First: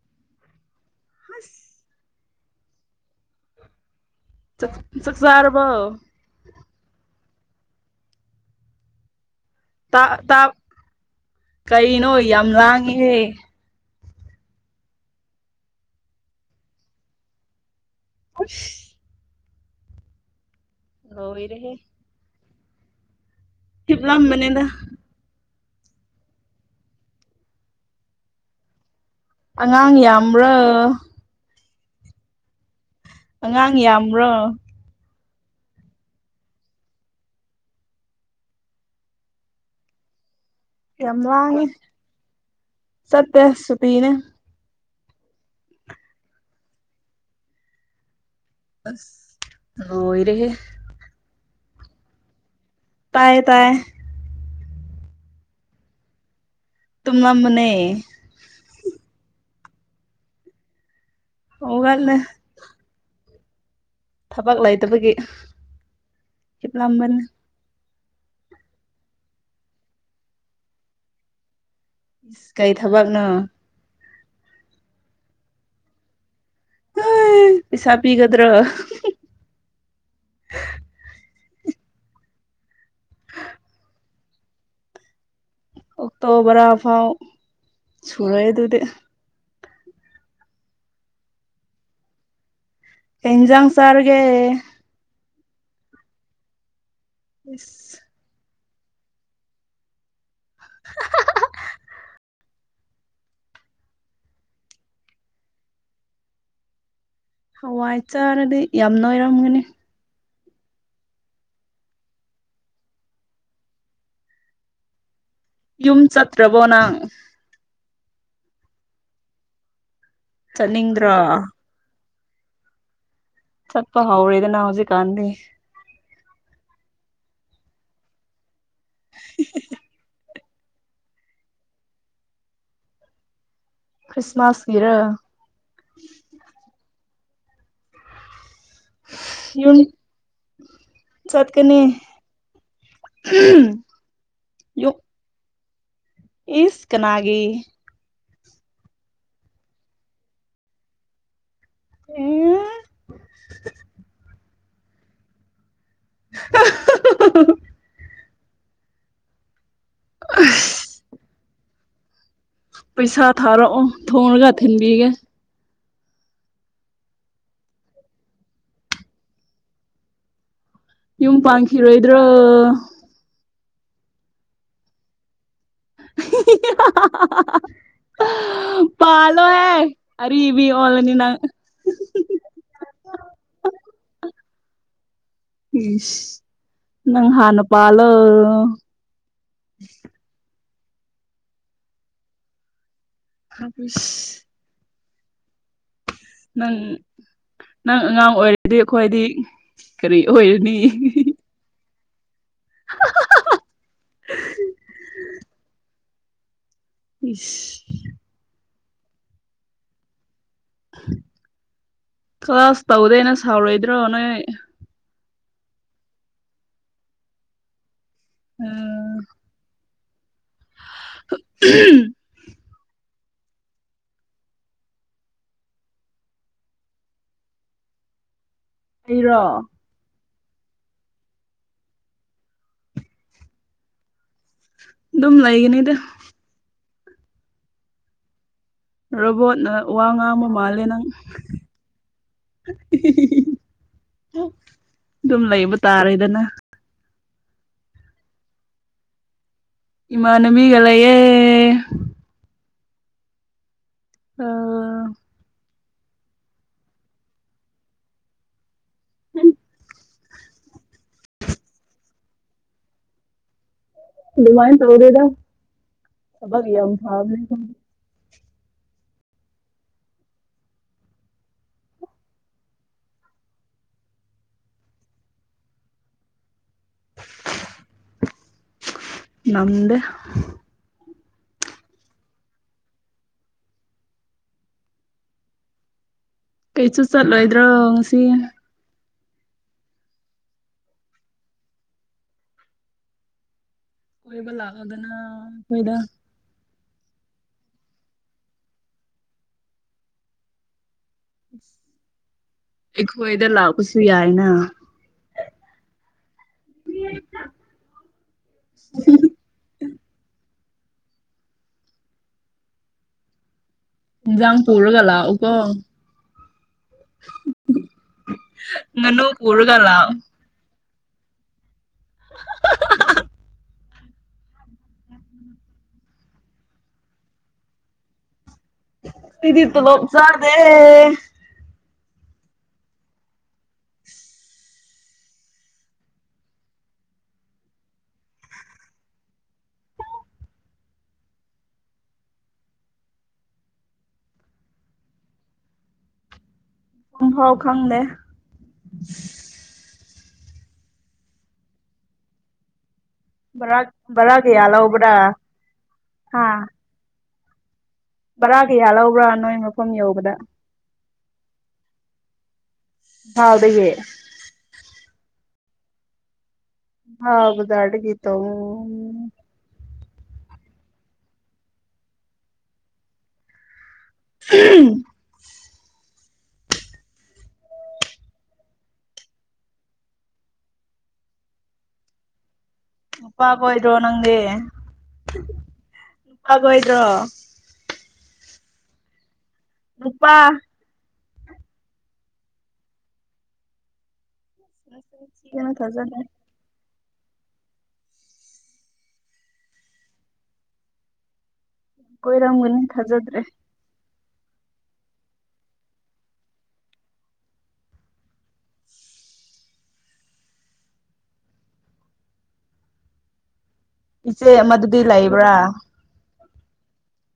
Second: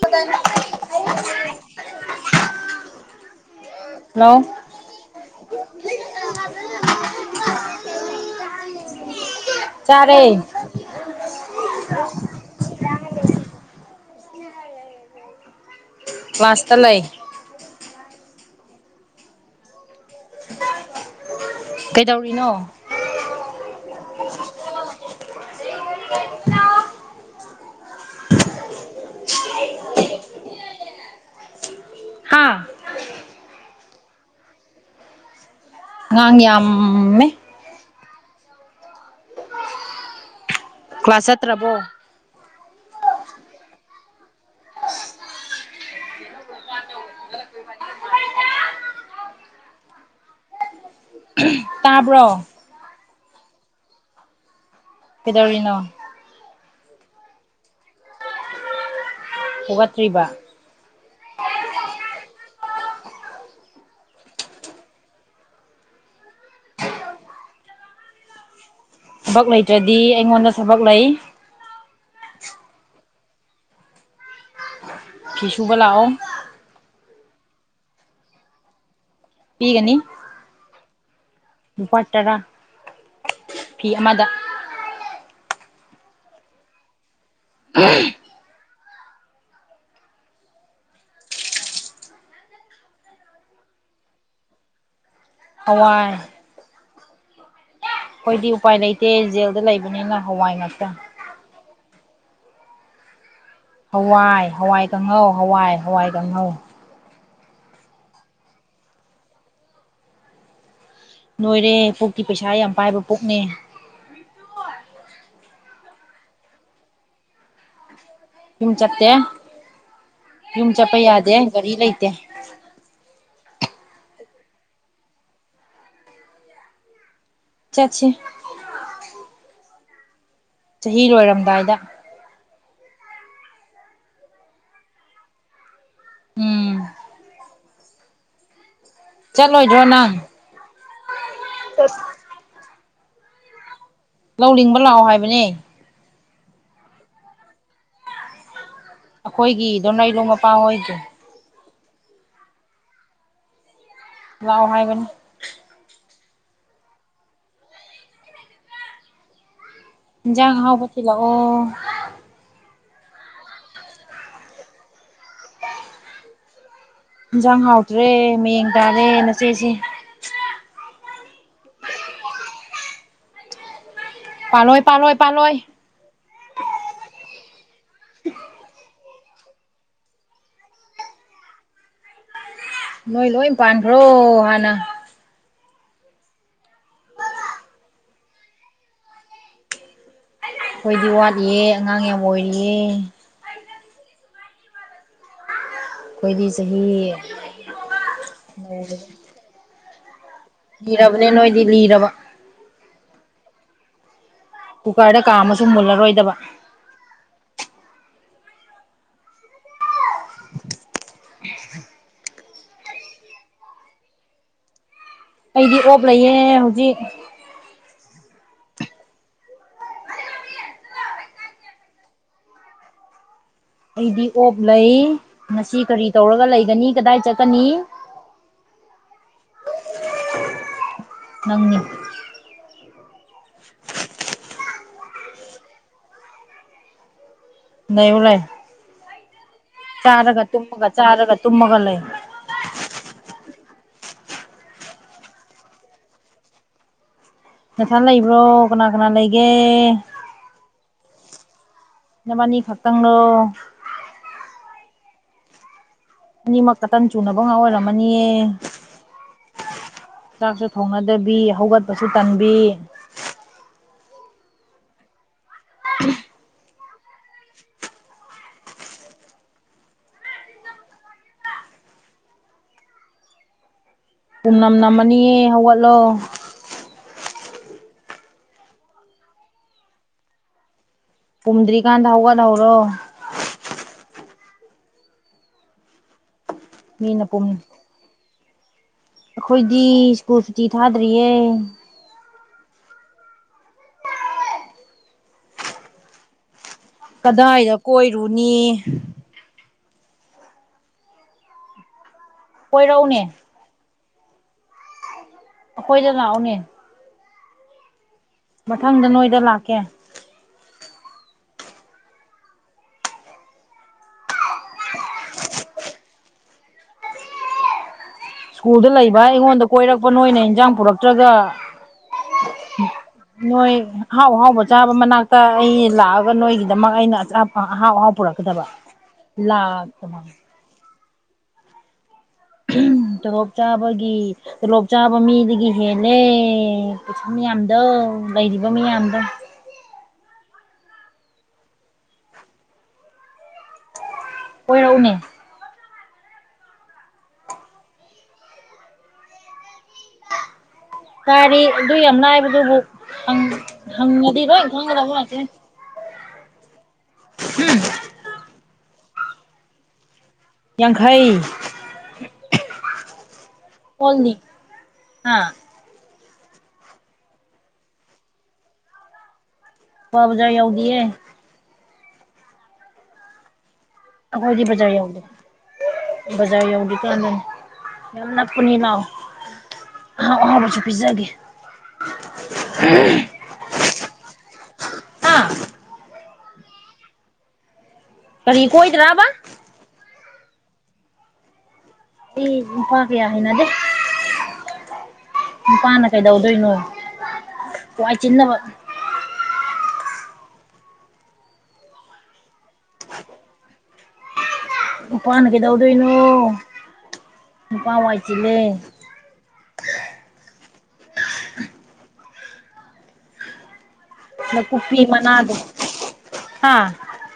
ꯍꯇꯥꯏ [unintelligible] ꯍꯁꯥ hello ꯆ ꯆꯛꯆꯔꯔꯕꯥꯎ ꯆꯥꯔꯦ ꯀꯩꯅꯣ ꯌꯥꯝ ꯂꯥꯡꯉꯦꯍꯦ ꯀꯥꯁꯇꯥ ꯂꯩ ꯈꯁ [unintelligible] ꯂꯣꯔꯍꯩ ꯀꯩꯗꯧꯔꯤꯅꯣ ꯍꯞꯂꯃ ꯕ꯭ꯔꯃꯅꯦꯗ [unintelligible] ꯑꯉꯥꯡ ꯌꯥꯝꯕ꯭ꯔꯥ ꯍꯥꯥ ꯑꯉꯥꯡ ꯌꯥꯝ꯭ꯔꯣ ꯉꯥꯡꯥꯡ ꯌꯥꯝꯃꯦ ꯌꯥꯝ ꯀ꯭ꯂꯥꯁ ꯋꯥꯡꯉꯦ ꯆꯠꯇ꯭ꯔꯕꯣ ꯆꯠꯇ ꯁꯄꯤꯤꯅ ꯑ ꯍ ꯏꯔꯦꯍꯦ ꯇꯥꯕ꯭ꯔꯣ ꯇꯥꯏꯌꯦ ꯇꯥꯏ ꯀꯗꯧꯔꯤꯅꯣ ꯇꯨꯅ ꯃꯅꯦ ꯍꯧꯒꯠꯇ꯭ꯔꯤꯕ ꯑꯣꯒꯜꯅꯦ ꯊꯕꯛ ꯂꯩꯇꯕꯒꯤ ꯍꯤꯞꯂꯝꯝꯕꯟ ꯊꯕꯛ ꯂꯩꯇ꯭ꯔꯗꯤ ꯑꯩꯉꯣꯟꯗ ꯊꯕꯛ ꯂꯩ ꯀꯩ ꯊꯕꯛꯅꯣ ꯐꯤꯁꯨꯨꯕ ꯂꯑꯣ ꯄꯁꯕꯤꯤꯒꯗ꯭ꯔ ꯄꯤꯒꯅꯤ ꯂꯨꯄꯥ ꯇꯔꯥ ꯐꯤ ꯑꯃꯗ ꯑꯣꯛꯇꯣ ꯕꯔꯥ ꯐꯥꯎ ꯁꯨꯔꯦ ꯑꯗꯨꯗꯤ ꯍꯖꯥꯡ ꯁꯥꯔꯒꯦ ꯑꯋꯥꯏ ꯁ ꯗꯤ ꯎꯄꯥꯏ ꯂꯩꯇꯦ ꯖꯦꯜꯗ ꯂꯩꯕꯅꯤꯅ ꯍꯋꯥꯏ ꯉꯥꯛꯇ ꯍꯋꯥꯏ ꯍꯋꯥꯏꯒꯪꯍꯧ ꯍꯋꯥꯏ ꯍꯋꯥꯏ ꯈꯍꯧ ꯍꯋꯥꯏ ꯆꯥꯔꯗꯤ ꯌꯥꯝꯅꯣꯏꯔꯝꯒꯅꯤ ꯅꯣꯏꯔꯦ ꯄꯨꯛꯀꯤ ꯄꯩꯁꯥ ꯌꯥꯝ ꯄꯥꯏꯕ ꯄꯨꯛꯅꯦ ꯌꯨꯝ ꯆꯠꯇ꯭ꯔꯕꯣ ꯅꯪ ꯌꯨꯝ ꯆꯠꯇꯦ ꯌꯨꯝ ꯆꯠꯄ ꯆꯠꯅꯤꯡꯗ꯭ꯔꯣ ꯌꯥꯗꯦ ꯒꯥꯔꯤ ꯂꯩꯇꯦ [unintelligible] ꯆꯠꯄ ꯍꯧꯥꯎꯗ ꯅ ꯍꯧꯖꯤ ꯀꯥꯟꯗꯤ ꯆꯠꯁꯤ ꯆꯍꯤ ꯂꯣꯏꯔꯝꯗꯥꯏꯗ ꯈ꯭ꯔꯤꯁꯃꯥꯁ ꯏꯔꯣ ꯎꯝ ꯌ ꯆꯠꯂꯣꯏꯗ꯭ꯔꯣ ꯅꯪ ꯆꯠꯀꯅꯤ ꯝ ꯂꯧꯅꯤꯡꯕ ꯂꯥꯛꯑꯣ ꯍꯥꯏꯕꯅꯦ ꯏꯁ ꯀꯅꯥꯒꯤ ꯑꯩꯈꯣꯏꯒꯤꯗꯣꯅ ꯏꯂꯣꯡ ꯃꯄ ꯑꯣꯏꯣꯏꯒꯦ ꯎꯝ ꯂꯥꯛ ꯋꯥꯉꯥꯏꯕꯅꯤ [unintelligible] ꯌꯥꯥꯡ ꯍꯥꯎ ꯄꯤ ꯂ ꯑꯣ ꯄꯩꯁꯥ ꯊꯥꯔꯛꯑꯣ ꯊꯣꯡꯔꯒ ꯊꯤꯟꯕꯤꯒꯦ ꯏꯟꯁꯥꯡ ꯍꯥꯎꯇ꯭ꯔꯦ ꯃꯌꯦꯡ ꯇꯥꯔꯦ ꯅꯆꯦꯁꯦ ꯌꯨꯝ ꯄꯥꯟꯈꯤꯔꯣꯏꯗ꯭ꯔꯥ ꯄꯜꯂꯣꯏ ꯄꯜꯣꯏ ꯄꯥꯣꯏ [unintelligible] ꯎ ꯄꯥ ꯂꯣ ꯑꯦ ꯑꯔꯤꯕꯤ ꯑꯣꯂꯅꯤꯅ ꯅꯣꯏ ꯂꯣꯏ ꯄꯥꯟꯈ꯭ꯔꯣ ꯍꯥꯟꯅ ꯏ ꯅꯪ ꯍꯅ ꯄꯂ [inaudible] ꯑꯩꯈꯣꯏꯗꯤ ꯋꯥꯠꯂꯤꯑ ꯑꯉꯥꯡ ꯌꯥꯝ ꯑꯣꯏꯔꯤꯌꯦ ꯊꯥ ꯄꯤꯁ ꯑꯩꯈꯣꯏꯗꯤ ꯅꯪ ꯆꯍꯤ ꯅꯪ ꯑꯉꯥꯡ ꯑꯣꯏꯔꯤꯗꯤ ꯑꯩꯈꯣꯏꯗꯤ ꯀꯔꯤ ꯑꯣꯏꯔꯅꯤ ꯂꯤꯔꯕꯅꯦ ꯅꯣꯏꯗꯤ ꯂꯤꯔꯕ ꯀꯨꯀꯔꯗ ꯀꯥꯝꯃꯁꯨ ꯃꯨꯜꯂꯔꯣꯏꯗꯕ ꯏꯁ ꯀ꯭ꯂꯥꯁ ꯇꯧꯗꯦꯅ ꯁꯥꯎꯔꯣꯏꯗ꯭ꯔꯣ ꯅꯣꯏ ꯑꯩꯗꯤ ꯑꯣꯞ ꯂꯩꯌꯦꯦ ꯍꯧꯖꯤꯛ ꯑꯥ ꯎ ꯑꯩꯗꯤ ꯑꯣꯞ ꯂꯩ ꯃꯁꯤ ꯀꯔꯤ ꯇꯧꯔꯒ ꯂꯩꯒꯅꯤ ꯀꯗꯥꯏ ꯆꯠꯀꯅꯤ ꯑꯩꯔꯣ ꯅꯪ ꯑꯗꯨꯝ ꯂꯩꯒꯅꯤꯗ ꯅ ꯎ ꯂꯩꯥꯏ ꯔꯣꯕꯣꯠ ꯋꯥ ꯉꯥꯡꯕ ꯃꯥꯂꯦ ꯅꯪ ꯆꯥꯔꯒ ꯇꯨꯝꯃꯒ ꯂꯩ ꯑꯗꯨꯝ ꯂꯩꯕ ꯇꯥꯔꯦꯗꯅ ꯅꯊꯥ ꯂꯩꯕ꯭ꯔꯣ ꯀꯅꯥ ꯀꯅꯥ ꯂꯩꯒꯦ ꯏꯃꯥꯅ ꯃꯤꯒꯑꯦ ꯅꯕꯥꯅꯤ ꯈꯛꯇꯪꯣ ꯑꯥ ꯑꯅꯤꯃꯛꯛꯇꯇꯟ ꯆꯨꯅꯕ ꯉ ꯑꯣꯏꯔꯝꯃꯅꯤꯌꯦ ꯎꯝ ꯆꯥꯛꯁꯨ ꯊꯣꯡꯅꯗꯕꯤ ꯍꯧꯒꯠꯄꯁꯨ ꯇꯟꯕꯤ ꯔꯃꯥꯏꯟ ꯇꯧꯗꯦꯗ ꯁꯕ ꯌꯥ ꯊꯥꯕꯅꯦ ꯄꯨꯝꯅꯝ ꯅꯝꯃꯅꯤꯌꯦ ꯍꯧꯒꯠꯂꯣ ꯅꯪꯗꯦ ꯀꯨꯝꯗ꯭ꯔꯤꯀꯥꯟꯗ ꯍꯧꯒꯠꯗ ꯍꯧꯔꯣ ꯀꯩꯁꯨ ꯃꯤꯅ ꯄꯨꯝ ꯆꯠꯂꯣꯏꯗ꯭ꯔꯣ ꯉꯁꯤ ꯑꯩꯈꯣꯏꯗꯤ ꯁ꯭ꯀꯨꯜ ꯁꯨꯇꯤ ꯊꯥꯗ꯭ꯔꯤꯌꯦ ꯀꯣꯏ ꯂ ꯑꯣꯗꯅ ꯀꯣꯏꯗ ꯀꯗꯥꯏꯗ ꯀꯣꯏꯔꯨꯅꯤ ꯀꯣꯏꯔꯛꯎꯅꯦ ꯑꯩꯈꯣꯏꯗ ꯂꯥꯛꯄꯁꯨ ꯌꯥꯏꯅ ꯈꯣꯏꯗ ꯂꯎꯅꯦ [unintelligible] ꯃꯊꯪꯗ ꯅꯣꯏꯗ ꯂꯥꯛꯀꯦ ꯖꯥꯡ ꯄꯨꯔꯒꯂ ꯎꯀꯣ ꯎꯝ ꯁ꯭ꯀꯨꯜꯗ ꯂꯩꯕ ꯑꯩꯉꯣꯟꯗ ꯀꯣꯏꯔꯛꯄ ꯅꯣꯏꯅ ꯏꯟꯁꯥꯡ ꯄꯨꯔꯛꯇ꯭ꯔꯒ ꯅꯣꯏ ꯑꯍꯥꯎ ꯑꯍꯥꯎꯕ ꯆꯥꯕ ꯃꯅꯥꯛꯇ ꯑꯩ ꯂꯥꯛꯑꯒ ꯅꯣꯏꯒꯤꯗꯃꯛ ꯑꯩꯅ ꯑꯍꯥꯎ ꯑꯍꯥꯎ ꯄꯨꯔꯛ ꯏꯠꯇ ꯋꯥꯞꯖꯥꯔꯗꯦ ꯇꯣꯂꯣꯞ ꯆꯥꯕꯒꯤ ꯇꯣꯂꯣꯞ ꯆꯥꯕ ꯃꯤꯗꯒꯤ ꯍꯦꯜꯂꯦꯩ ꯃꯤꯌꯥꯝꯗꯣ ꯂꯩꯔꯤꯕ ꯃꯤꯌꯥꯝꯗꯣ ꯑꯣ ꯑꯣꯏꯔꯛꯎꯅꯦ ꯄꯝꯐꯥꯎ ꯈꯪꯗꯦ ꯔꯤ ꯑꯗꯨ ꯌꯥꯝ ꯂꯅꯥꯏꯕꯗꯨꯕꯨ ꯕꯔꯥ ꯅ ꯔꯥꯡꯔ ꯋꯥꯁ ꯑꯥ ꯎꯝ ꯕꯔꯥ ꯀꯌꯥ ꯂꯧꯕ꯭ꯔꯥ ꯅꯣꯏ ꯃꯐꯝ ꯌꯧꯕꯗ ꯩ ꯏꯝꯐꯥꯜꯗꯒꯤ ꯍꯣꯜꯅꯤ ꯍꯥ ꯍꯥꯎꯕꯨꯗꯥꯗꯒ ꯇ ꯄꯕꯖꯏ ꯌꯥꯎꯗꯤ ꯑꯦ ꯑꯩꯈꯣꯏꯗꯤ ꯖꯥꯏ ꯌꯥꯎꯗ ꯕꯖꯥꯔ ꯌꯧꯗꯤ ꯀꯥꯟꯗꯅꯤ ꯌꯥꯝ ꯅꯥꯄꯨꯅꯤ ꯂꯥꯛꯥꯎꯑꯣ ꯑ ꯋꯥꯕꯨꯁꯨ ꯄꯤꯖꯥꯒꯦ ꯑꯄꯥꯥ ꯑꯣꯏꯣꯏꯔꯣ ꯅꯪꯦ ꯍꯥ ꯂꯐ ꯀꯗ꯭ꯔ ꯀꯔꯤ ꯀꯣꯏꯗꯔꯥꯕ ꯎꯄꯥ ꯑꯩ ꯏꯄꯥ ꯀꯦ ꯌꯥ ꯍꯥꯏꯅ ꯗꯦ ꯊꯤꯒꯅꯨ ꯅꯨꯄꯥꯅ ꯊꯥꯖꯗ꯭ꯔꯦ ꯀꯩꯗꯧꯗꯣꯏꯅꯣ ꯋꯥꯏ ꯆꯤꯅꯕ ꯀꯣꯏꯔꯝꯒꯅꯤ ꯊꯥꯖꯗ꯭ꯔꯦ ꯅꯨꯄꯥꯅ ꯀꯩꯗꯧꯗꯣꯏꯅꯣ ꯅꯨꯄꯥ ꯋꯥꯏ ꯆꯤꯜꯂꯦ [unintelligible] ꯏꯆꯦ ꯎꯐꯤ ꯑꯃꯗꯨꯗꯤ ꯃꯅꯥ ꯂꯩꯕ꯭ꯔꯥ ꯑꯗꯨ ꯍꯥꯥ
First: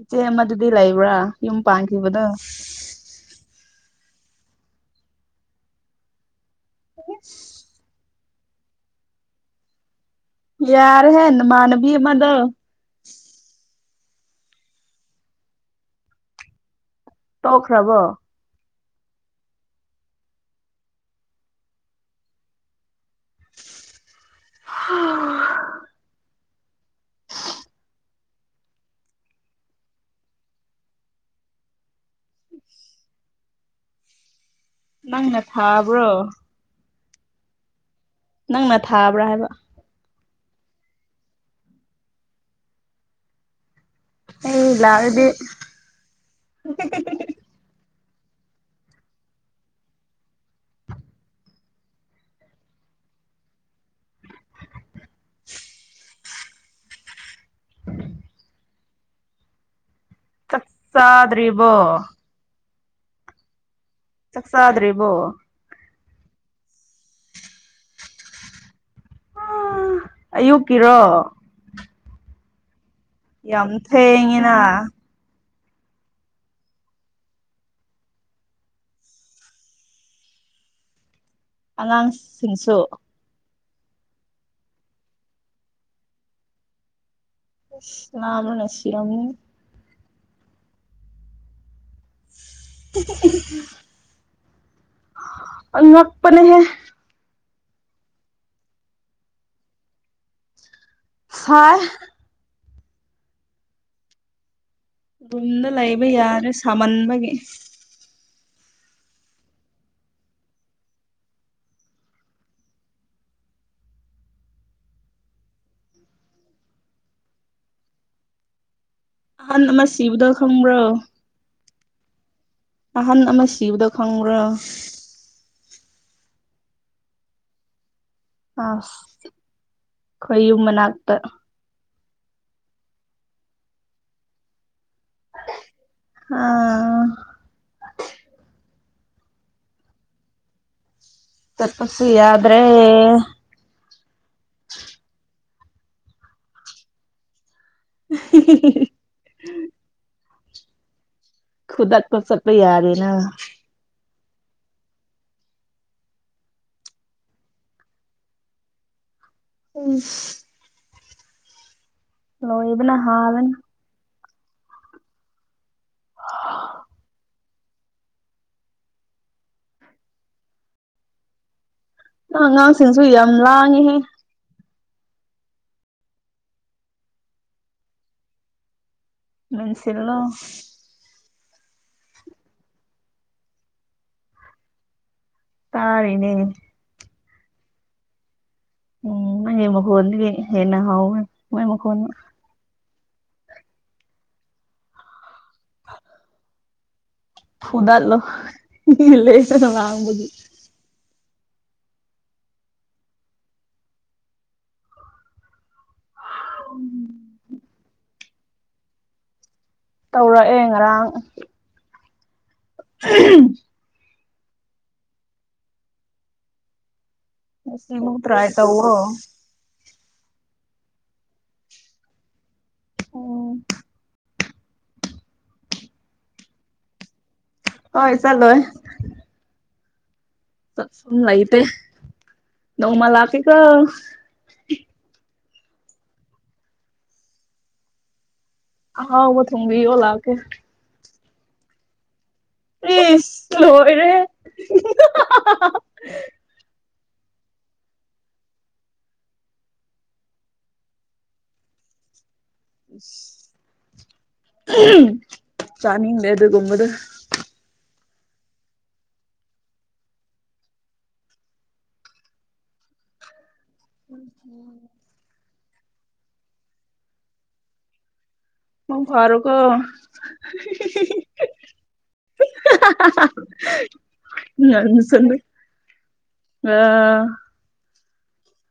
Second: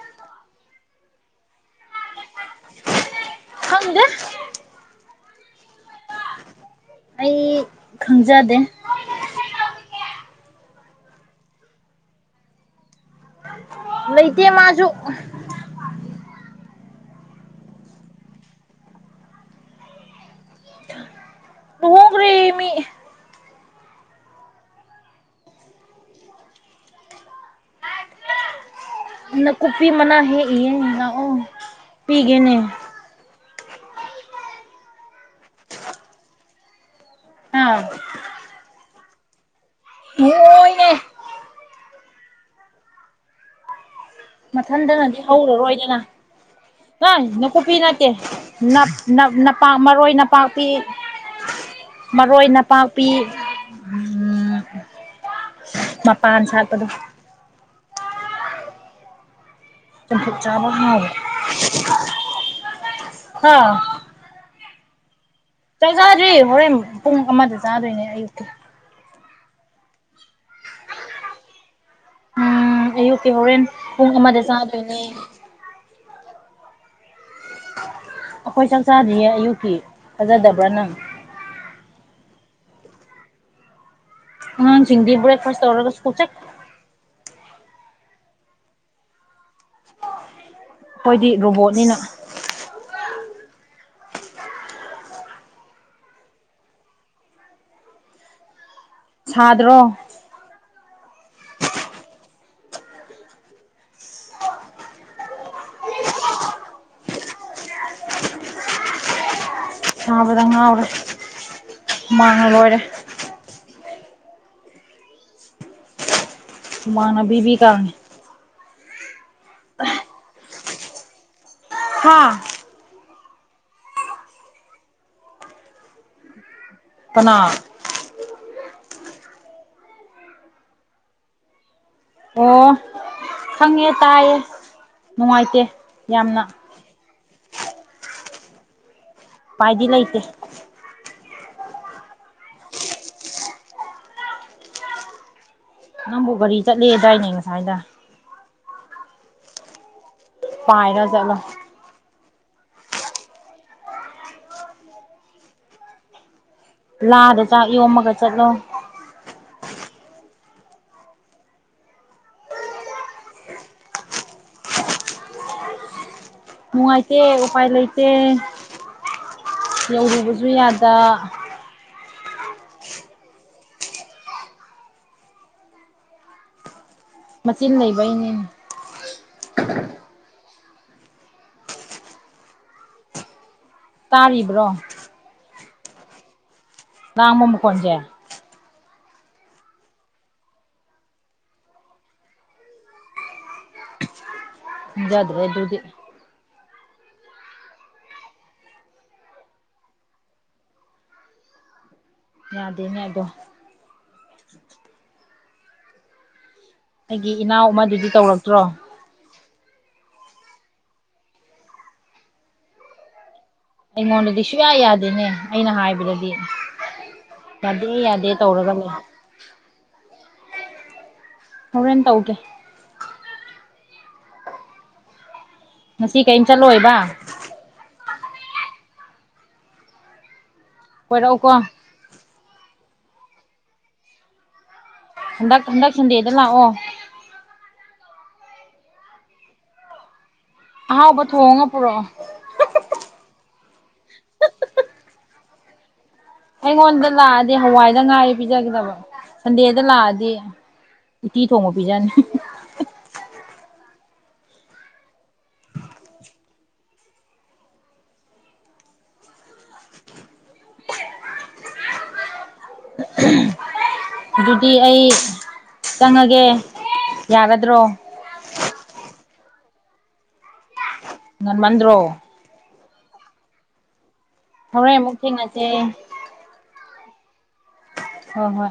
ꯏꯆꯦ ꯑꯃꯗꯨꯗꯤ ꯂꯩꯕ꯭ꯔꯥ ꯌꯨꯝ ꯄꯥꯟꯈꯤꯕꯗꯣ ꯍꯪꯗ ꯑꯣ ꯑꯩ ꯈꯪꯖꯗꯦ ꯌꯥꯔ ꯍꯥꯏꯅꯃꯅꯕꯤ ꯃꯗ ꯃꯗꯤꯃꯁꯨ ꯇꯧꯈ꯭ꯔꯕꯣ ꯇꯣꯡꯒ꯭ꯔꯦꯃꯤ ꯑꯣ ꯅꯥꯀꯨꯞꯄꯤ ꯃꯅꯥ ꯍꯦꯛꯏꯌꯦ ꯂꯥꯛꯑꯣ ꯄꯤꯒꯦꯅꯦ ꯅꯪꯅ ꯊꯥꯕ꯭ꯔꯣ ꯑꯥ ꯅꯪꯅ ꯊꯥꯕ꯭ꯔꯥ ꯍꯥꯏꯕ ꯂꯣꯏꯅꯦ ꯑꯩ ꯃꯊꯟꯇꯅꯗꯤ ꯂꯥꯛꯑꯗꯤ ꯍꯧꯔꯔꯣꯏꯗꯅ ꯅꯣꯏ ꯅꯥꯀꯨꯞꯄꯤꯅ ꯄꯥꯛ ꯃꯔꯣꯏ ꯅꯄꯥꯛꯄꯤ ꯃꯔꯣꯏ ꯅꯄꯥꯛꯄꯤ [unintelligible] ꯄꯥꯡ ꯁꯥꯄꯗ [unintelligible] ꯆ ꯆꯥꯛ ꯍ ꯆꯥꯗ꯭ꯔꯤꯕꯣ ꯍꯥ ꯆꯛꯁꯗ꯭ꯔꯤ ꯏꯕꯣ ꯆ ꯆꯗ꯭ꯔꯤ ꯍꯣꯔꯦꯟ ꯄꯨꯡ ꯑꯃꯗ ꯆꯥꯗꯣꯏꯅꯦ ꯑꯌꯨꯛꯇ ꯎ ꯑꯌꯨꯛꯀꯤꯔꯣ ꯎꯝ ꯑꯌꯨꯛꯀꯤ ꯍꯣꯔꯦꯟ ꯌꯥꯝ ꯄꯨꯡ ꯑꯃꯗ ꯊꯦꯡꯉꯤꯅ ꯆꯥꯗꯣꯏꯅꯦ ꯑꯩꯈꯣꯏ ꯆꯥꯛꯆꯥꯗꯤꯌꯦ ꯑꯌꯨꯛꯀꯤ ꯐꯖꯗꯕ꯭ꯔꯥ ꯅꯪ ꯑꯅꯥꯟ ꯁꯤꯡꯁꯨ ꯎ ꯁꯤꯗ ꯍꯣꯔꯦꯛꯐꯥꯁꯔꯒꯆ ꯅꯥꯃ ꯅꯁꯤꯔꯝ ꯑꯩꯈꯣꯏꯗꯤ ꯔꯣꯕꯣꯠꯅꯤꯅ [unintelligible] ꯑ ꯃꯄꯅꯦ ꯍꯦ ꯁꯥꯗ꯭ꯔꯣ ꯍꯥ ꯌꯨꯝꯗ ꯂꯩꯕ ꯌꯥꯔꯦ ꯁꯥꯃꯟꯕꯒꯤ ꯆꯥꯕꯗ ꯉꯥꯎꯔꯦ ꯃꯥꯡ ꯂꯣꯏꯔꯦ ꯃꯥꯅꯕꯤꯕꯤ ꯀꯥꯉꯦ ꯑ ꯃꯁꯤ ꯁꯤꯕꯗꯣ ꯈꯪꯕ꯭ꯔꯣ ꯍꯥꯥ ꯑꯍꯟ ꯑꯃ ꯁꯤꯕꯗꯣ ꯈꯪꯕ꯭ꯔꯥ ꯄꯅꯥ ꯑ ꯈꯌꯨꯝꯕꯅꯥꯛꯇ ꯑꯣ ꯁꯪꯉꯦ ꯇꯥꯏꯌꯦ ꯅꯨꯡꯉꯥꯏꯇꯦ ꯌꯥꯝꯅ ꯑ ꯄꯥꯏꯗꯤ ꯂꯏꯇꯦ ꯆꯄꯁꯤꯗ꯭ꯔꯦ ꯅꯪꯕꯨ ꯒꯥꯔꯤ ꯆꯠꯂꯦꯗꯥꯏꯅꯦ ꯉꯁꯥꯏꯗ [unintelligible] ꯄꯥꯏꯅ ꯆꯅ ꯈꯨꯗꯥꯛ ꯁꯄ ꯌꯥꯗꯦꯅ ꯂꯥꯗ ꯆꯥꯛ ꯌꯣꯝꯃꯒ ꯆꯠꯂꯣ ꯎꯝ ꯂꯣꯏꯕꯅ ꯍꯥꯕꯅꯤ ꯅꯨꯡꯉꯥꯏꯇꯦ ꯎꯄꯥꯏ ꯂꯩꯇꯦ ꯌꯔꯨꯕꯁꯨ ꯌꯥꯗ ꯑ ꯑꯉꯥꯡꯁꯤꯡꯁꯨ ꯌꯥꯝ ꯂꯥꯡꯉꯦꯍꯦ ꯃꯆꯤꯟ ꯂꯩꯕꯩꯅꯦꯅꯦ ꯃꯁꯤꯔꯂꯣ ꯇꯥꯔꯤꯕ꯭ꯔꯣ ꯇꯥꯔꯅꯦ [unintelligible] ꯀꯖꯦ ꯎꯝ ꯃꯩ ꯃꯒꯟꯕꯤ ꯌꯦꯅ ꯍꯥꯎ ꯃꯩ ꯃꯈꯣꯅ ꯖꯗ꯭ꯔꯦ ꯑꯗꯨ ꯑꯗꯨꯗꯤ ꯐꯗꯥꯠꯂꯣ [unintelligible] ꯉꯪꯕꯒꯤ ꯌꯥꯗꯅꯦꯗꯣ ꯑꯩꯒꯤ ꯏꯅꯥꯎ ꯑꯃꯗꯨꯗꯤ ꯇꯧꯔꯛꯇ꯭ꯔꯣ ꯇꯧꯔꯛꯑꯦ ꯉꯔꯥꯡ [unintelligible] ꯑꯩꯉꯣꯟꯗꯗꯤ ꯁꯨꯡꯌꯥ ꯌꯥꯗꯦꯅꯦ ꯑꯩꯅ ꯍꯥꯏꯕꯗꯗꯤ ꯌꯥꯗꯦ ꯉꯁꯤꯃꯨꯛ ꯌꯥꯗꯦ ꯇ꯭ꯔꯥꯏ ꯇꯧꯔꯒ ꯂꯩ ꯇꯧꯋꯣ ꯍꯣꯔꯦꯟ ꯇꯧꯒꯦ ꯑꯣ ꯉꯁꯤ ꯀꯔꯤꯝ ꯆꯠꯂꯣꯕ ꯍꯣꯏ ꯆꯠꯂꯣꯏ ꯇꯝ ꯂ ꯀꯣꯏꯔꯛꯎꯀꯣ ꯏꯇꯦ ꯅꯧꯃ ꯂꯀꯦꯀꯣ ꯍꯜꯗꯛ ꯍꯟꯗꯛ ꯁꯟꯗꯦꯗ ꯂꯥꯛ ꯑꯣ ꯑꯥꯎꯕ ꯊꯣꯡꯕꯤ ꯑꯣ ꯂꯥꯛꯀꯦ ꯑꯍꯥꯎꯕ ꯊꯣꯡꯉ ꯄꯨꯔꯣ ꯏꯁꯁ ꯂꯣꯏꯔꯦ ꯑꯩꯉꯣꯟꯗ ꯂꯥꯛꯑꯗꯤ ꯍꯋꯥꯏꯗ ꯉꯥꯏꯔꯤ ꯄꯤꯖꯒꯗꯕ ꯁꯟꯗꯦꯗ ꯂꯥꯛꯑꯗꯤ ꯎꯇꯤ ꯊꯣꯡꯕ ꯄꯤꯖꯅꯤ ꯎ ꯆꯥꯅꯤꯡꯗꯦ ꯑꯗꯨꯒꯨꯝꯕꯗꯨ ꯑꯗꯨꯗꯤ ꯑꯩ ꯆꯪꯉꯒꯦ ꯌꯥꯒꯗ꯭ꯔꯣ ꯃꯪꯐꯔꯣꯀꯣ ꯉꯟꯃꯜꯗ꯭ꯔꯣ [unintelligible] ꯍꯣꯔꯦꯟ ꯎꯟꯅ ꯑꯃꯨꯛ ꯆꯂ ꯊꯦꯡꯅꯁꯦ ꯑ ꯍꯣꯏ ꯍꯣꯏ